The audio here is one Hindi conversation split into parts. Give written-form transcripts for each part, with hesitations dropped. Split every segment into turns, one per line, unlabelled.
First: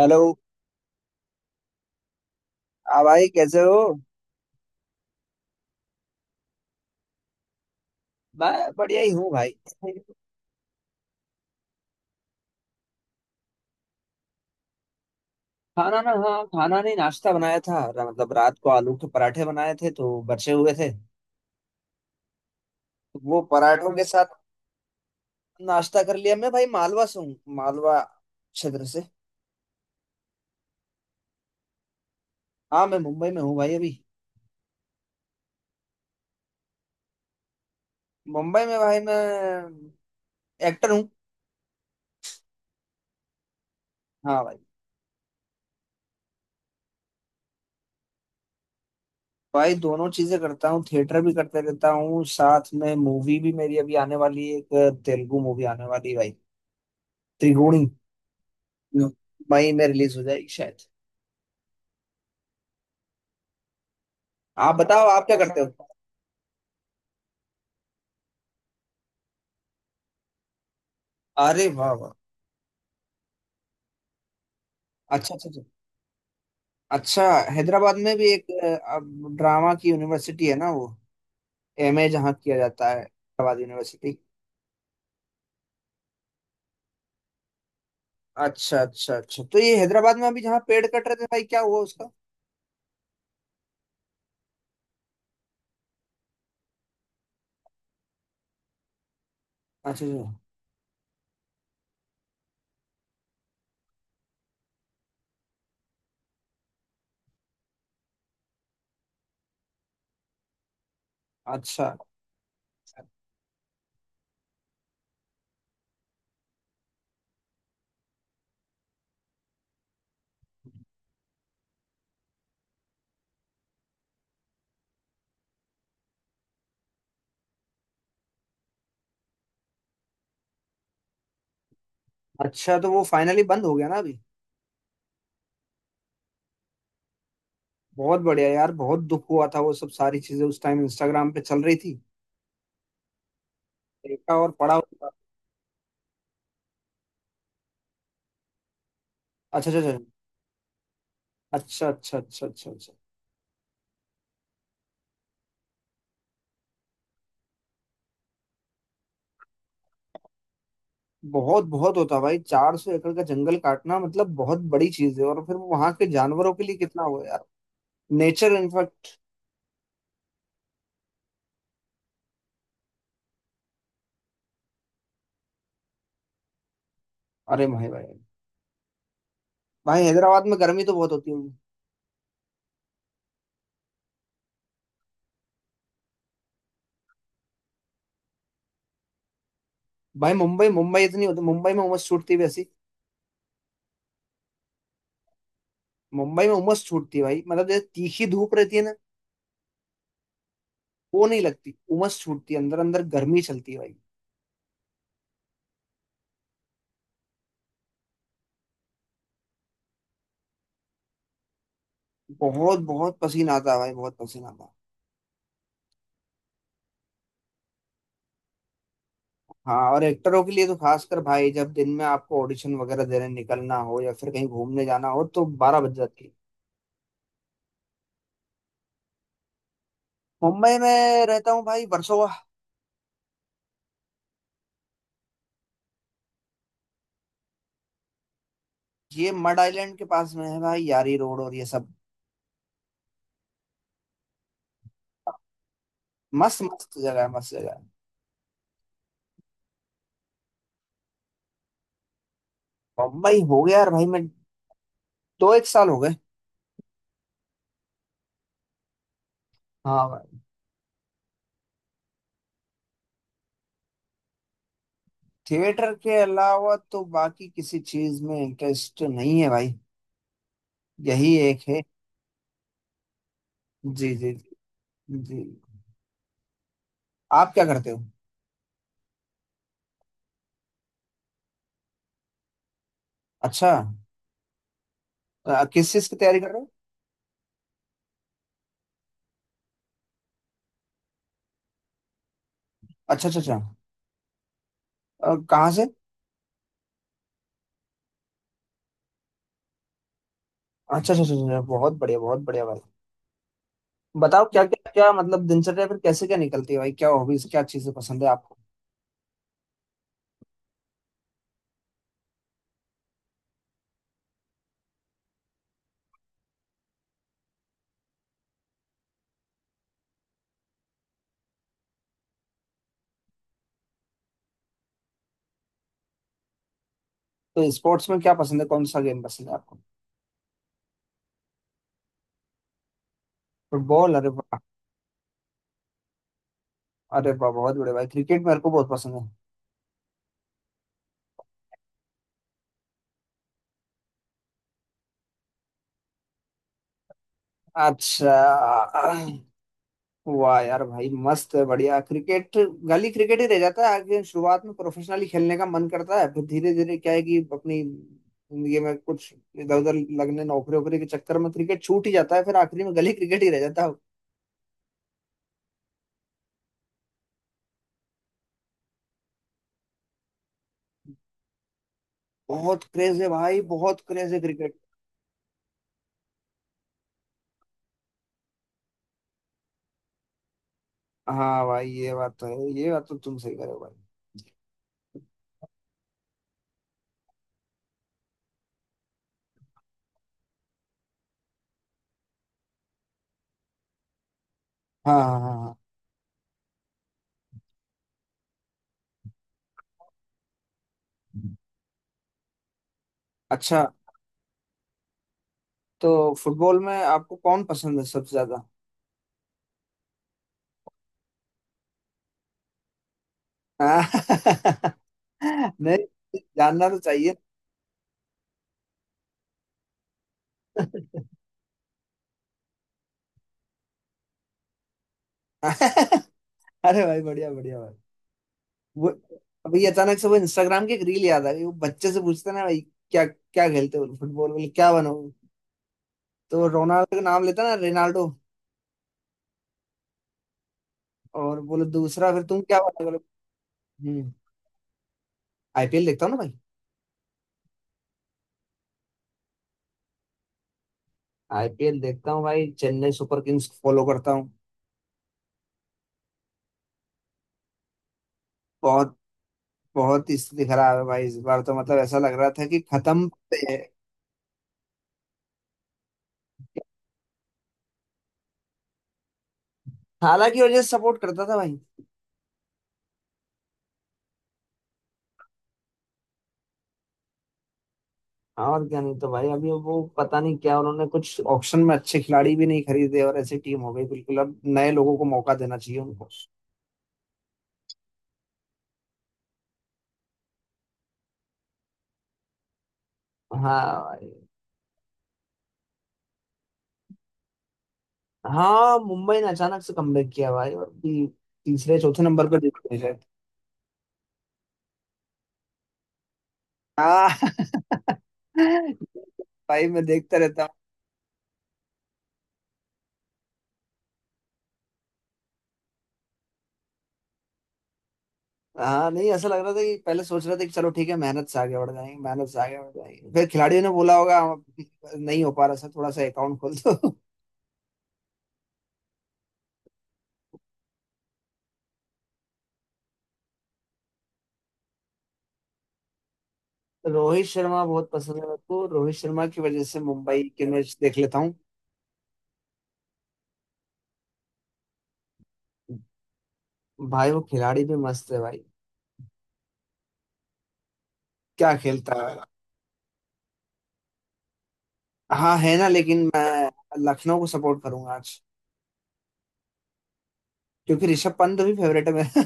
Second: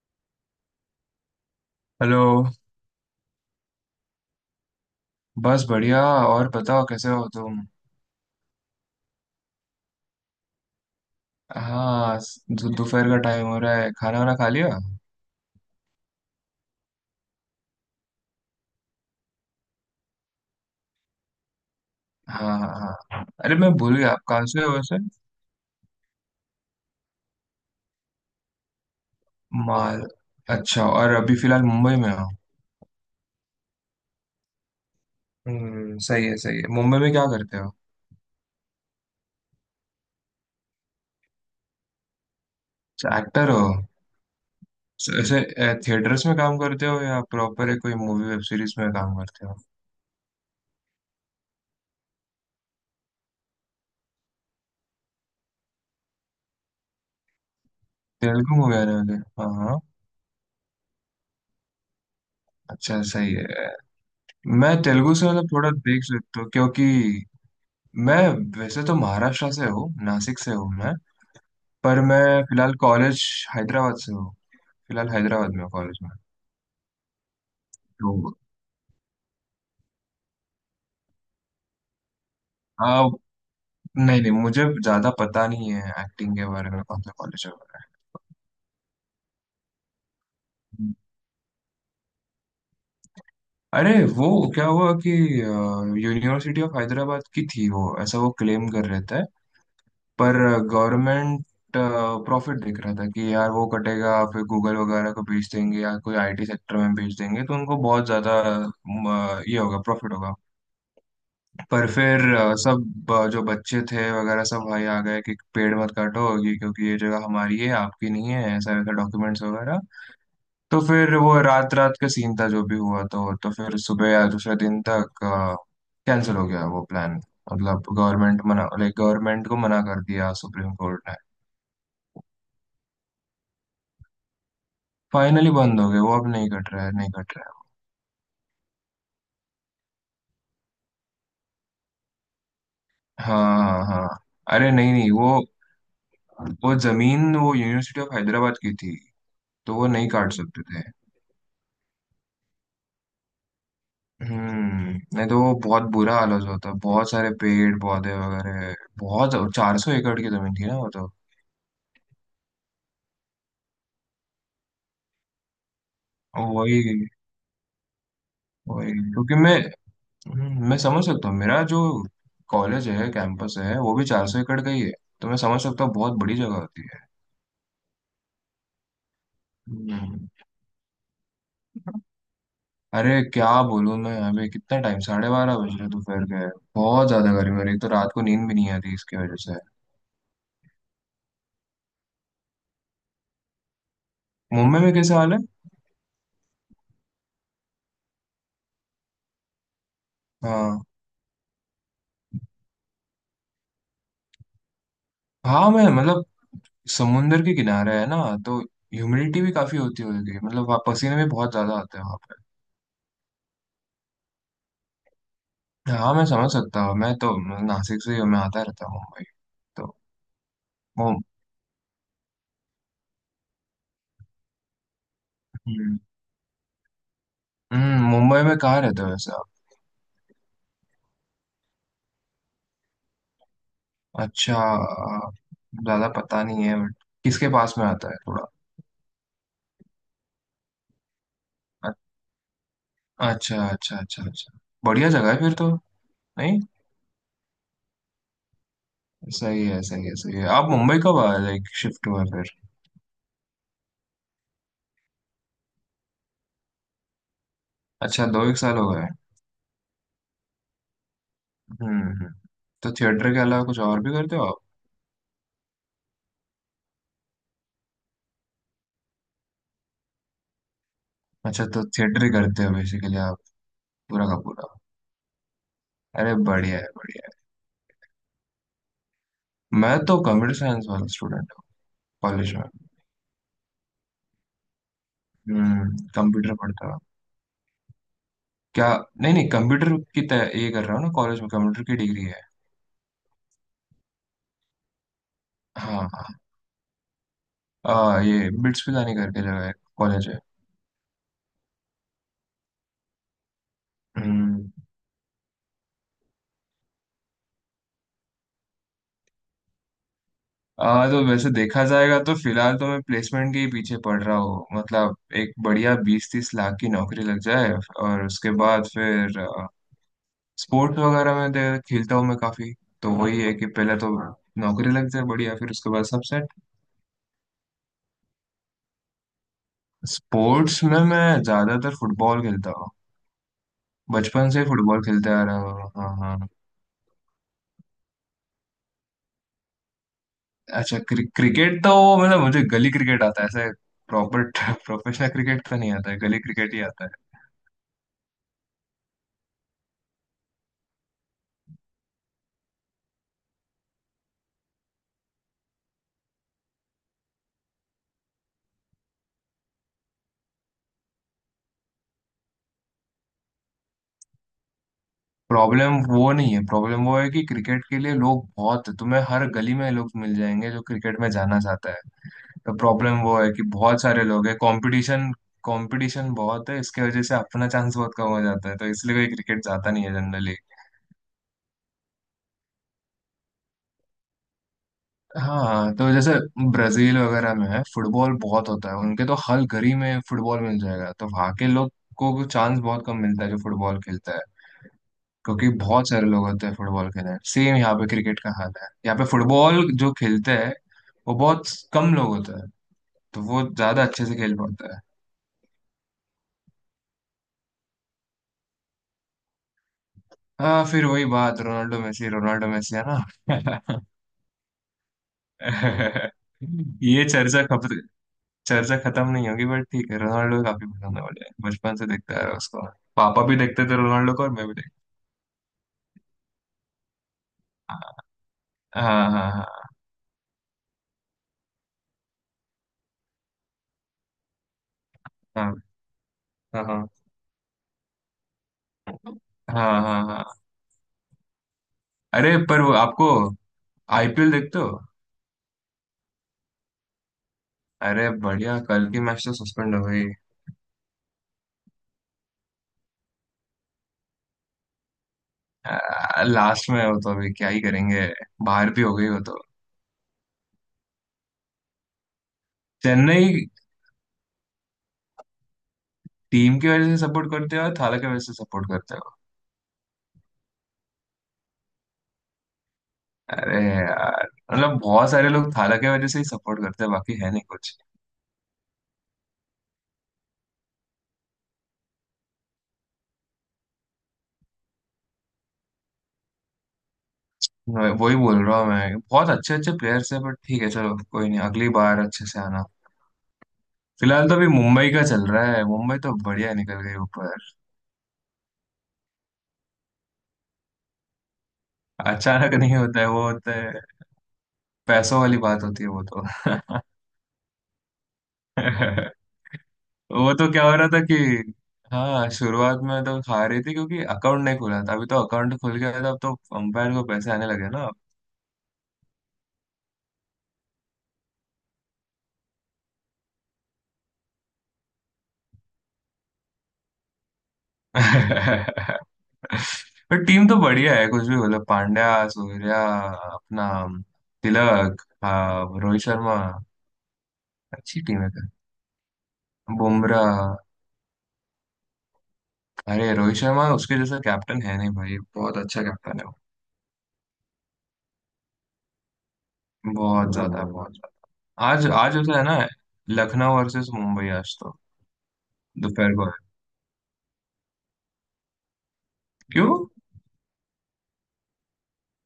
हेलो।
हेलो।
हाँ भाई, कैसे हो।
बस बढ़िया। और बताओ कैसे हो तुम?
मैं बढ़िया ही हूँ भाई।
हाँ, दोपहर का टाइम हो रहा है, खाना वाना खा लिया?
खाना ना, हाँ खाना नहीं, नाश्ता बनाया था, मतलब रात को आलू के पराठे बनाए थे तो बचे हुए थे, तो
हाँ हाँ। हाँ,
वो
अरे मैं
पराठों
भूल
के
गया, आप
साथ
कहाँ से हो वैसे?
नाश्ता कर लिया। मैं भाई मालवा से हूँ, मालवा क्षेत्र से।
माल अच्छा, और अभी फिलहाल मुंबई में हो?
हाँ, मैं मुंबई में हूँ भाई अभी।
हम्म, सही है सही है। मुंबई में क्या करते हो?
मुंबई में भाई मैं एक्टर हूँ।
एक्टर हो?
हाँ भाई।
ऐसे थिएटर्स में काम करते हो या प्रॉपर है, कोई मूवी वेब सीरीज में काम करते हो?
भाई दोनों चीजें करता हूँ, थिएटर भी करते रहता हूँ, साथ में मूवी भी। मेरी अभी आने वाली है, एक तेलुगु मूवी आने वाली है भाई, त्रिगुणी।
तेलुगु मूवी आने वाली है। हाँ
मई
हाँ।
में रिलीज हो जाएगी शायद।
अच्छा, सही है। मैं
आप बताओ,
तेलुगु से
आप क्या
मतलब
करते
थोड़ा
हो।
देख सकता हूँ क्योंकि मैं, वैसे तो महाराष्ट्र से हूँ, नासिक से हूँ मैं।
अरे वाह,
पर
वाह।
मैं फिलहाल कॉलेज हैदराबाद से हूँ, फिलहाल
अच्छा अच्छा
हैदराबाद
अच्छा,
में हूँ कॉलेज में।
अच्छा, हैदराबाद में भी
तो
एक अब ड्रामा की यूनिवर्सिटी है ना वो, एमए जहाँ किया जाता है,
आ,
हैदराबाद यूनिवर्सिटी।
नहीं नहीं, मुझे ज़्यादा पता नहीं है एक्टिंग के बारे में, कौन सा कॉलेज वगैरह।
अच्छा अच्छा अच्छा, तो ये हैदराबाद में अभी जहाँ पेड़ कट
है,
रहे थे भाई, क्या हुआ उसका।
अरे वो क्या हुआ कि यूनिवर्सिटी ऑफ हैदराबाद की थी वो, ऐसा वो क्लेम कर रहे थे।
अच्छा अच्छा
पर गवर्नमेंट प्रॉफिट देख रहा था कि यार वो कटेगा फिर गूगल वगैरह को बेच देंगे या कोई आईटी सेक्टर में बेच देंगे, तो उनको बहुत ज़्यादा ये होगा, प्रॉफिट होगा। पर
अच्छा,
फिर जो बच्चे थे वगैरह सब भाई आ गए कि पेड़ मत काटो ये, क्योंकि ये जगह हमारी है, आपकी नहीं है, ऐसा वैसा डॉक्यूमेंट्स वगैरह। तो फिर वो रात रात का सीन था जो भी हुआ, तो फिर सुबह या दूसरे दिन तक कैंसिल हो गया वो प्लान। मतलब गवर्नमेंट मना, लाइक गवर्नमेंट को मना कर दिया सुप्रीम कोर्ट ने।
अच्छा तो वो फाइनली बंद हो गया ना अभी।
फाइनली बंद हो गए, वो अब नहीं कट रहा है, नहीं कट रहा
बहुत बढ़िया यार, बहुत दुख हुआ था, वो सब सारी चीजें उस टाइम इंस्टाग्राम पे चल रही थी।
है। हाँ हाँ हाँ,
देखा और
अरे
पढ़ा
नहीं
होगा।
नहीं, वो, वो जमीन वो यूनिवर्सिटी ऑफ हैदराबाद की थी,
अच्छा
तो
अच्छा
वो
अच्छा,
नहीं काट सकते थे।
अच्छा अच्छा अच्छा, अच्छा।
हम्म। नहीं तो वो बहुत बुरा हाल हो जाता है, बहुत सारे पेड़ पौधे वगैरह, बहुत 400 एकड़ की जमीन थी ना वो तो।
बहुत बहुत होता भाई, 400 एकड़ का जंगल काटना मतलब बहुत बड़ी चीज है, और फिर वो वहां के जानवरों के लिए
वही,
कितना हुआ यार। नेचर
वही
इनफैक्ट।
क्योंकि मैं, मैं समझ सकता हूँ, मेरा जो कॉलेज है कैंपस है वो भी 400 एकड़ का ही है। तो मैं समझ सकता हूँ, बहुत बड़ी जगह होती है।
अरे भाई भाई। भाई
हम्म,
हैदराबाद में गर्मी तो बहुत होती होगी।
अरे क्या बोलूँ मैं? अभी कितना टाइम, 12:30 बज रहे दोपहर के। बहुत ज्यादा गर्मी हो रही है, तो रात को नींद भी नहीं आती इसकी वजह से।
भाई मुंबई, मुंबई इतनी होती, मुंबई में उमस छूटती है वैसी।
मुंबई में कैसा हाल है?
मुंबई में उमस छूटती है भाई, मतलब जैसे तीखी धूप रहती है ना,
हाँ,
वो नहीं लगती, उमस छूटती है, अंदर अंदर गर्मी चलती है भाई।
हाँ मैं मतलब, समुंदर के किनारे है ना, तो ह्यूमिडिटी भी काफी होती होगी, मतलब वहाँ पसीने भी बहुत ज्यादा आते हैं वहाँ पे।
बहुत बहुत पसीना आता है भाई, बहुत पसीना आता है।
हाँ, मैं समझ सकता हूँ, मैं तो नासिक से ही हूँ, मैं आता रहता हूँ मुंबई।
हाँ,
तो
और एक्टरों के लिए तो
मु-
खासकर भाई, जब दिन में आपको ऑडिशन वगैरह देने निकलना हो या फिर कहीं घूमने जाना हो, तो 12 बज
हम्म,
जाती है।
मुंबई में कहाँ रहते हो वैसे आप?
मुंबई में रहता हूँ भाई, वर्सोवा।
अच्छा, ज्यादा पता नहीं है बट, किसके पास में आता है थोड़ा?
ये मड आइलैंड के पास में है भाई, यारी रोड और ये
अ-
सब।
अच्छा अच्छा अच्छा अच्छा, बढ़िया जगह है फिर तो। नहीं,
मस्त मस्त जगह है, मस्त जगह है।
सही है सही है सही है। आप मुंबई कब आए, लाइक शिफ्ट हुआ फिर?
मुंबई हो गया यार भाई, मैं दो एक साल हो गए।
अच्छा, दो एक साल हो गए।
हाँ भाई।
हम्म हम्म। तो थिएटर के अलावा कुछ और भी करते हो आप?
थिएटर के अलावा तो बाकी किसी चीज में इंटरेस्ट नहीं है भाई, यही एक
अच्छा,
है।
तो थिएटर ही करते हो बेसिकली आप,
जी
पूरा
जी
का पूरा?
जी। जी।
अरे, बढ़िया है बढ़िया।
आप क्या करते हो।
है, मैं तो कंप्यूटर साइंस वाला स्टूडेंट हूँ, कॉलेज में।
अच्छा, किस
हम्म,
चीज की तैयारी कर
कंप्यूटर
रहे हो।
पढ़ता हूँ। क्या? नहीं नहीं, कंप्यूटर की तय ये कर रहा हूँ ना कॉलेज में, कंप्यूटर की डिग्री है।
अच्छा अच्छा अच्छा, कहाँ से।
हाँ हाँ, ये बिट्स पिलानी करके जगह है, कॉलेज है।
अच्छा अच्छा अच्छा अच्छा, बहुत बढ़िया, बहुत बढ़िया भाई। बताओ क्या
हम्म,
क्या क्या मतलब दिनचर्या फिर कैसे क्या निकलती है भाई, क्या हॉबीज, क्या चीजें पसंद है आपको।
तो वैसे देखा जाएगा तो फिलहाल तो मैं प्लेसमेंट के ही पीछे पड़ रहा हूँ, मतलब एक बढ़िया 20-30 लाख की नौकरी लग जाए, और उसके बाद फिर स्पोर्ट्स वगैरह में खेलता हूँ मैं काफी। तो वही है कि पहले तो नौकरी लग जाए बढ़िया, फिर उसके बाद सब सेट।
तो स्पोर्ट्स में क्या पसंद है, कौन सा गेम पसंद है आपको।
स्पोर्ट्स में मैं ज्यादातर फुटबॉल खेलता हूँ।
फुटबॉल, अरे
बचपन
वाह।
से फुटबॉल खेलते आ रहा हूँ, हाँ हाँ।
अरे वाह, बहुत बड़े भाई, क्रिकेट मेरे को बहुत पसंद है।
अच्छा, क्रिकेट तो, मतलब मुझे गली क्रिकेट आता है ऐसे, प्रॉपर प्रोफेशनल क्रिकेट तो नहीं आता है, गली क्रिकेट ही आता है।
अच्छा। वाह यार भाई, मस्त है, बढ़िया क्रिकेट। गली क्रिकेट ही रह जाता है आगे, शुरुआत में प्रोफेशनली खेलने का मन करता है, फिर धीरे धीरे क्या है कि अपनी जिंदगी में कुछ इधर उधर लगने, नौकरी वोकरी के चक्कर में क्रिकेट छूट ही जाता है, फिर आखिरी में गली क्रिकेट ही रह जाता है।
प्रॉब्लम वो नहीं है, प्रॉब्लम वो है कि क्रिकेट के लिए लोग बहुत, तुम्हें हर गली में लोग मिल जाएंगे जो क्रिकेट में जाना चाहता है। तो
बहुत
प्रॉब्लम
क्रेज है
वो है
भाई,
कि
बहुत
बहुत सारे
क्रेज है
लोग हैं,
क्रिकेट।
कंपटीशन, कंपटीशन बहुत है, इसके वजह से अपना चांस बहुत कम हो जाता है, तो इसलिए कोई क्रिकेट जाता नहीं है जनरली।
हाँ भाई, ये बात तो है, ये बात तो तुम सही कह रहे हो भाई।
हाँ, तो जैसे ब्राजील वगैरह में है, फुटबॉल बहुत होता है उनके, तो हर गली में फुटबॉल मिल जाएगा, तो वहाँ के लोग को चांस बहुत कम मिलता है जो फुटबॉल खेलता है।
हाँ हाँ हाँ
क्योंकि
हाँ।
बहुत सारे लोग होते हैं फुटबॉल के अंदर। सेम यहाँ पे क्रिकेट का हाल है, यहाँ पे फुटबॉल जो खेलते हैं वो बहुत कम लोग होते हैं, तो वो
अच्छा,
ज्यादा अच्छे से खेल पाते हैं।
तो फुटबॉल में आपको कौन पसंद है सबसे ज्यादा।
हाँ फिर वही बात, रोनाल्डो मेसी, रोनाल्डो मेसी है ना?
हाँ, नहीं, जानना तो
ये
चाहिए।
चर्चा खत्म नहीं होगी बट, ठीक है, रोनाल्डो काफी पसंद है मुझे, बचपन से देखता है उसको। पापा भी देखते थे रोनाल्डो को, और मैं भी देखता।
अरे भाई, बढ़िया बढ़िया भाई। वो
हाँ हाँ
अभी अचानक से वो इंस्टाग्राम की एक रील याद आ गई, वो बच्चे से पूछते ना भाई, क्या क्या खेलते हो, फुटबॉल, बोले क्या बनोगे,
हाँ
तो
हाँ। हाँ हाँ
रोनाल्डो का नाम लेता ना, रेनाल्डो।
हाँ। हाँ हाँ। हाँ।
और बोले दूसरा फिर
अरे
तुम क्या
पर वो
बनोगे बोले,
आपको,
हम्म।
आईपीएल देखते हो?
आईपीएल देखता हूँ ना भाई।
अरे बढ़िया, कल की मैच तो सस्पेंड हो गई।
आईपीएल देखता हूँ भाई, चेन्नई सुपर किंग्स फॉलो करता हूँ।
लास्ट में हो तो अभी क्या ही करेंगे, बाहर भी हो
बहुत
गई हो तो।
बहुत ही स्थिति खराब है भाई इस बार तो, मतलब ऐसा लग रहा था कि खत्म
चेन्नई,
पे है।
टीम की वजह से सपोर्ट करते हो या थाला की वजह से सपोर्ट करते हो?
हालांकि वजह सपोर्ट करता था भाई।
अरे यार, मतलब बहुत सारे लोग थाला की वजह से ही सपोर्ट करते हैं, बाकी है नहीं कुछ।
हाँ, और क्या, नहीं तो भाई अभी वो पता नहीं क्या, उन्होंने कुछ ऑक्शन में अच्छे खिलाड़ी भी नहीं खरीदे, और ऐसी टीम हो गई बिल्कुल, अब नए लोगों को मौका देना चाहिए उनको।
मैं वही बोल रहा हूँ, मैं, बहुत अच्छे अच्छे प्लेयर्स है बट ठीक है चलो, कोई नहीं, अगली बार अच्छे से आना।
हाँ भाई।
फिलहाल तो अभी मुंबई का चल रहा है, मुंबई तो बढ़िया निकल गई ऊपर।
हाँ, मुंबई ने अचानक से कमबैक किया भाई, और भी तीसरे चौथे नंबर पर
अचानक
जीत
नहीं
गई शायद।
होता है वो, होता है, पैसों वाली बात होती है वो तो।
हाँ। भाई मैं देखता
वो
रहता
तो
हूँ।
क्या हो रहा था कि, हाँ, शुरुआत में तो खा रही थी क्योंकि अकाउंट नहीं खुला था, अभी तो अकाउंट खुल गया था, अब तो अंपायर को पैसे आने लगे ना।
हाँ, नहीं ऐसा लग रहा था कि पहले सोच रहे थे कि चलो ठीक है, मेहनत से आगे बढ़ जाएंगे, मेहनत से आगे बढ़ जाएंगे, फिर खिलाड़ियों ने बोला होगा, नहीं हो पा रहा सर, थोड़ा सा अकाउंट खोल दो"।
पर टीम तो बढ़िया है, कुछ भी बोलो, पांड्या, सूर्या, अपना तिलक, हाँ, रोहित शर्मा।
तो रोहित शर्मा बहुत
अच्छी
पसंद है
टीम है
मेरे
क्या,
को, रोहित शर्मा की वजह से मुंबई
बुमराह।
के मैच देख लेता हूँ।
अरे रोहित शर्मा, उसके जैसा कैप्टन है नहीं भाई, बहुत अच्छा कैप्टन है वो।
भाई वो खिलाड़ी भी मस्त है भाई,
बहुत ज्यादा, बहुत
क्या
ज्यादा। आज,
खेलता है।
आज ऐसा है ना, लखनऊ वर्सेस मुंबई आज तो,
हाँ है ना, लेकिन
दोपहर को
मैं
है।
लखनऊ को सपोर्ट करूंगा आज।
क्यों?
क्योंकि ऋषभ पंत भी फेवरेट है मेरा।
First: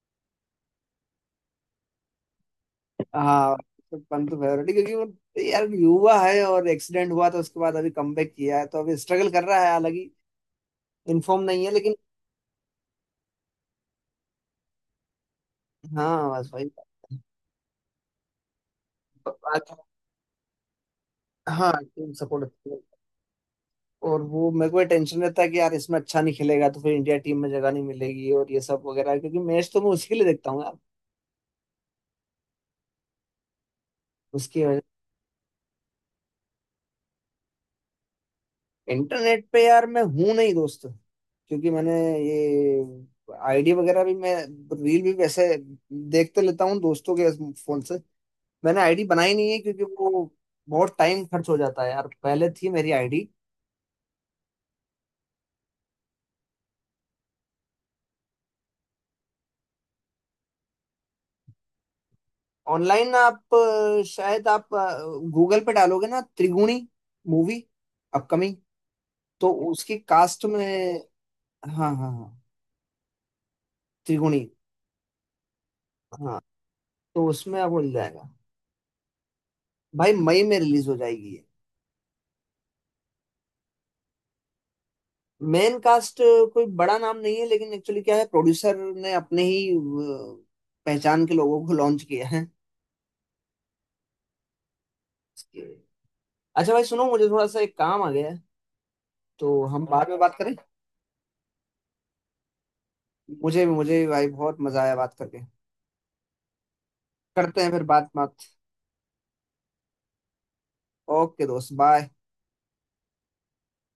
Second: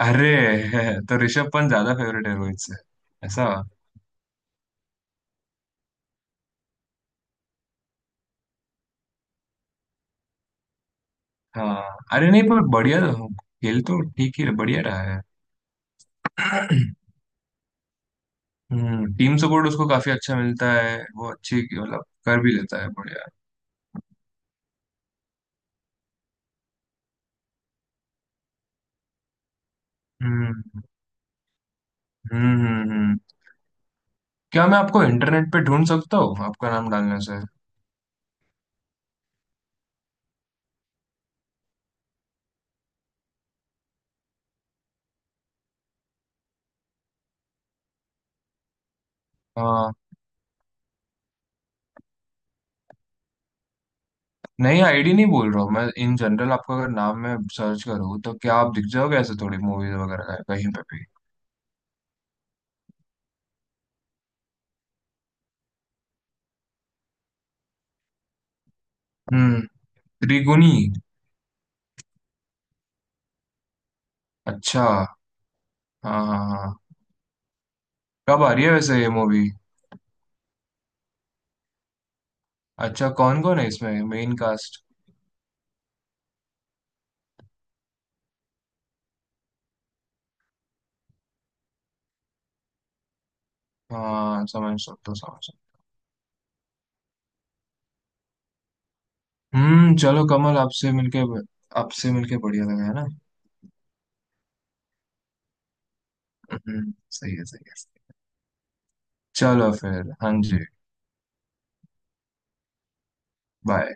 अरे, तो ऋषभ पंत ज्यादा फेवरेट है रोहित से? ऐसा?
हाँ, ऋषभ पंत फेवरेट है क्योंकि वो यार युवा है, और एक्सीडेंट हुआ तो उसके बाद अभी कमबैक किया है, तो अभी स्ट्रगल कर रहा है, हालांकि इन्फॉर्म नहीं है लेकिन।
हाँ, अरे नहीं पर, खेल तो ठीक ही बढ़िया रहा है।
हाँ बस भाई।
हम्म, टीम सपोर्ट
बाकी-
उसको काफी अच्छा मिलता है, वो अच्छी
हाँ,
मतलब
टीम
कर
सपोर्ट।
भी लेता है बढ़िया।
और वो मेरे को टेंशन रहता है कि यार इसमें अच्छा नहीं खेलेगा तो फिर इंडिया टीम में जगह नहीं मिलेगी और ये सब वगैरह, क्योंकि मैच तो मैं उसके लिए देखता हूँ
हम्म
यार,
हम्म हम्म हम्म।
उसकी
क्या मैं
वजह।
आपको इंटरनेट पे ढूंढ सकता हूँ आपका नाम डालने से?
इंटरनेट पे यार मैं हूँ नहीं दोस्त, क्योंकि मैंने ये आईडी वगैरह भी, मैं रील भी वैसे देखते लेता हूँ दोस्तों के फोन से, मैंने आईडी बनाई नहीं है क्योंकि
हाँ,
वो बहुत टाइम खर्च हो जाता है यार, पहले थी मेरी आईडी।
नहीं आईडी नहीं बोल रहा हूँ, मैं इन जनरल आपका अगर नाम में सर्च करूँ तो क्या आप दिख जाओगे, ऐसे थोड़ी मूवीज वगैरह कहीं पे भी?
ऑनलाइन आप शायद आप गूगल पे डालोगे ना, त्रिगुणी मूवी अपकमिंग, तो
हम्म,
उसकी कास्ट में।
त्रिगुणी,
हाँ हाँ हाँ, त्रिगुणी।
अच्छा, हाँ
हाँ,
हाँ हाँ।
तो उसमें अब मिल जाएगा।
कब आ रही है वैसे ये मूवी?
भाई मई में रिलीज हो जाएगी ये।
अच्छा, कौन कौन है इसमें मेन कास्ट?
मेन कास्ट कोई बड़ा नाम नहीं है, लेकिन एक्चुअली क्या है, प्रोड्यूसर ने अपने ही पहचान के लोगों को लॉन्च किया है।
हाँ समझ सकता हूँ, समझ सकता
अच्छा भाई सुनो, मुझे थोड़ा सा एक काम आ गया है,
हूँ।
तो हम
हम्म,
बाद में
चलो,
बात करें।
कमल आपसे मिलके, आपसे मिलके बढ़िया लगा है ना।
मुझे मुझे भी भाई बहुत मजा आया बात करके।
हम्म, सही है
करते
सही
हैं
है।
फिर बात बात।
चलो फिर, हाँ जी,
ओके दोस्त, बाय।
बाय।